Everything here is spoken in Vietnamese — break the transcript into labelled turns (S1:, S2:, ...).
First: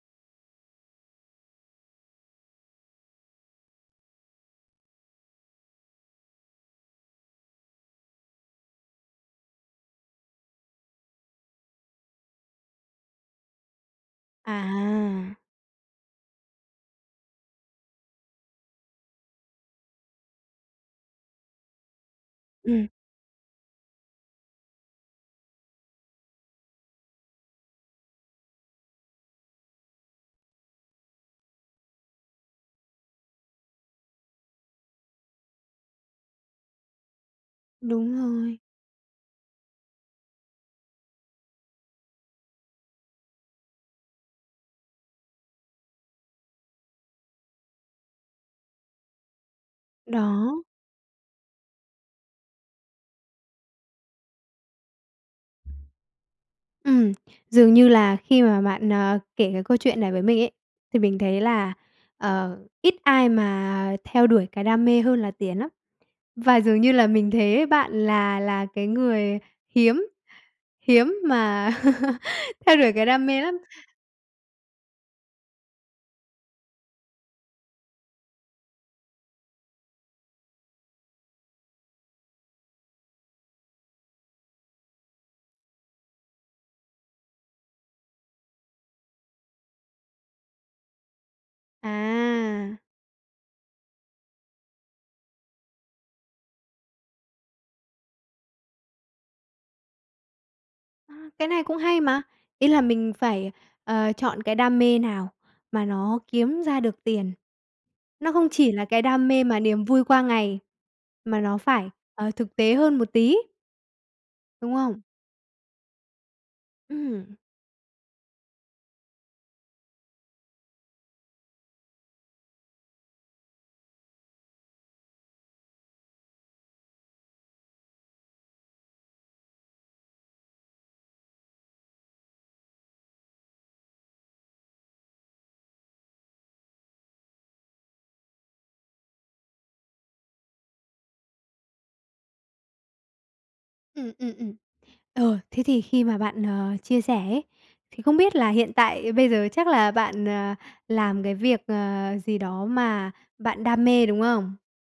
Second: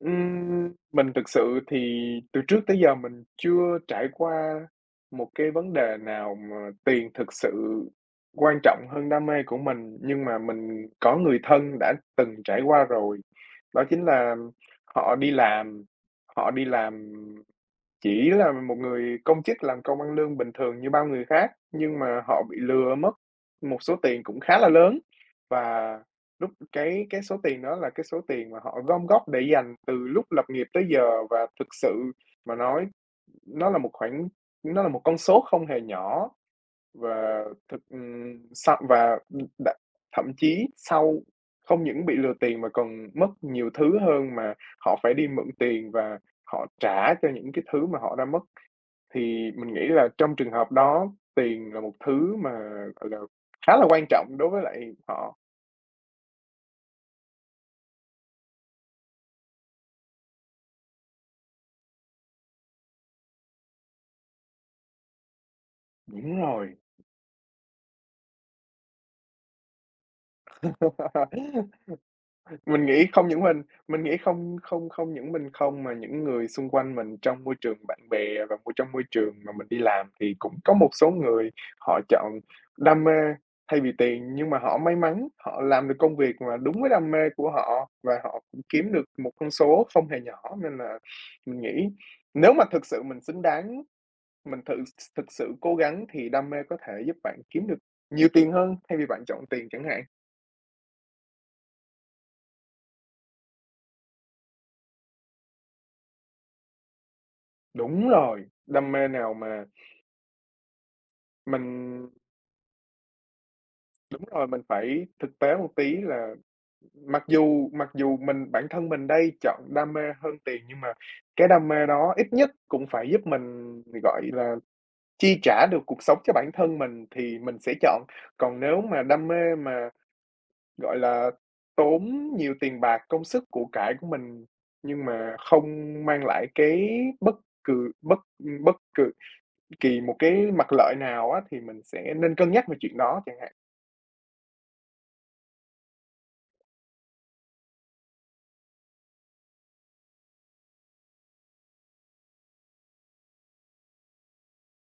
S1: Ừm, mình thực sự thì từ trước tới giờ mình chưa trải qua một cái vấn đề nào mà tiền thực sự quan trọng hơn đam mê của mình, nhưng mà mình có người thân đã từng trải qua rồi. Đó chính là họ đi
S2: À.
S1: làm họ đi làm, chỉ là một người công chức làm công ăn lương bình thường như bao người khác, nhưng mà họ bị
S2: Ừm.
S1: lừa mất một số tiền cũng khá là lớn, và lúc cái cái số tiền đó là cái số tiền mà họ gom góp để dành từ lúc lập nghiệp tới giờ và thực sự mà nói nó là một khoản nó là một con số không hề nhỏ. Và thực,
S2: Đúng
S1: ừm
S2: rồi.
S1: sau và, ừm đ thậm chí sau không những bị lừa tiền mà còn mất nhiều thứ hơn mà họ phải đi mượn tiền và họ trả cho những cái thứ mà họ đã mất. Thì mình nghĩ là trong trường
S2: Đó.
S1: hợp đó tiền là một thứ mà, gọi là, khá là quan trọng đối với lại họ.
S2: Ừm, dường như là khi mà bạn, à, kể cái câu chuyện này với mình ấy, thì mình thấy là, ờ, ít ai mà theo đuổi cái đam mê hơn là tiền lắm.
S1: Đúng
S2: Và
S1: rồi.
S2: dường như là mình thấy bạn là là cái người hiếm hiếm mà theo
S1: Mình
S2: đuổi
S1: nghĩ
S2: cái đam
S1: không
S2: mê
S1: những
S2: lắm.
S1: mình mình nghĩ không không không những mình không mà những người xung quanh mình trong môi trường bạn bè và môi trong môi trường mà mình đi làm thì cũng có một số người họ chọn đam mê thay vì tiền. Nhưng mà họ may mắn, họ làm được công việc mà đúng với đam mê của họ và họ cũng kiếm được một con số không hề nhỏ, nên là mình nghĩ nếu mà
S2: À!
S1: thực sự mình xứng đáng, mình tự th thực sự cố gắng thì đam mê có thể giúp bạn kiếm được nhiều tiền hơn thay vì bạn chọn tiền chẳng hạn.
S2: A, cái này cũng hay mà. Ý là mình phải, ờ, chọn cái đam mê nào mà nó kiếm ra được tiền,
S1: Đúng
S2: nó
S1: rồi!
S2: không chỉ là
S1: Đam
S2: cái
S1: mê
S2: đam
S1: nào
S2: mê mà
S1: mà
S2: niềm vui qua ngày, mà nó phải,
S1: Mình
S2: ờ, thực tế hơn một tí.
S1: Đúng rồi, mình
S2: Đúng không?
S1: phải thực tế một tí là mặc
S2: Ừm.
S1: dù mặc dù mình bản thân mình đây chọn đam mê hơn tiền nhưng mà cái đam mê đó ít nhất cũng phải giúp mình, gọi là, chi trả được cuộc sống cho bản thân mình thì mình sẽ chọn. Còn nếu mà đam mê mà, gọi là, tốn nhiều tiền bạc, công sức của cải của mình nhưng mà không mang lại cái bất cừ bất, ừm, bất cừ kỳ một cái mặt lợi nào á thì mình sẽ nên cân nhắc về chuyện đó chẳng hạn.
S2: Ừm, ừm, ừm. Ờ, thế thì khi mà bạn, ờ, chia sẻ ấy, thì không biết là hiện tại bây giờ chắc là bạn, à, làm cái việc, ờ, gì đó mà bạn đam mê, đúng không?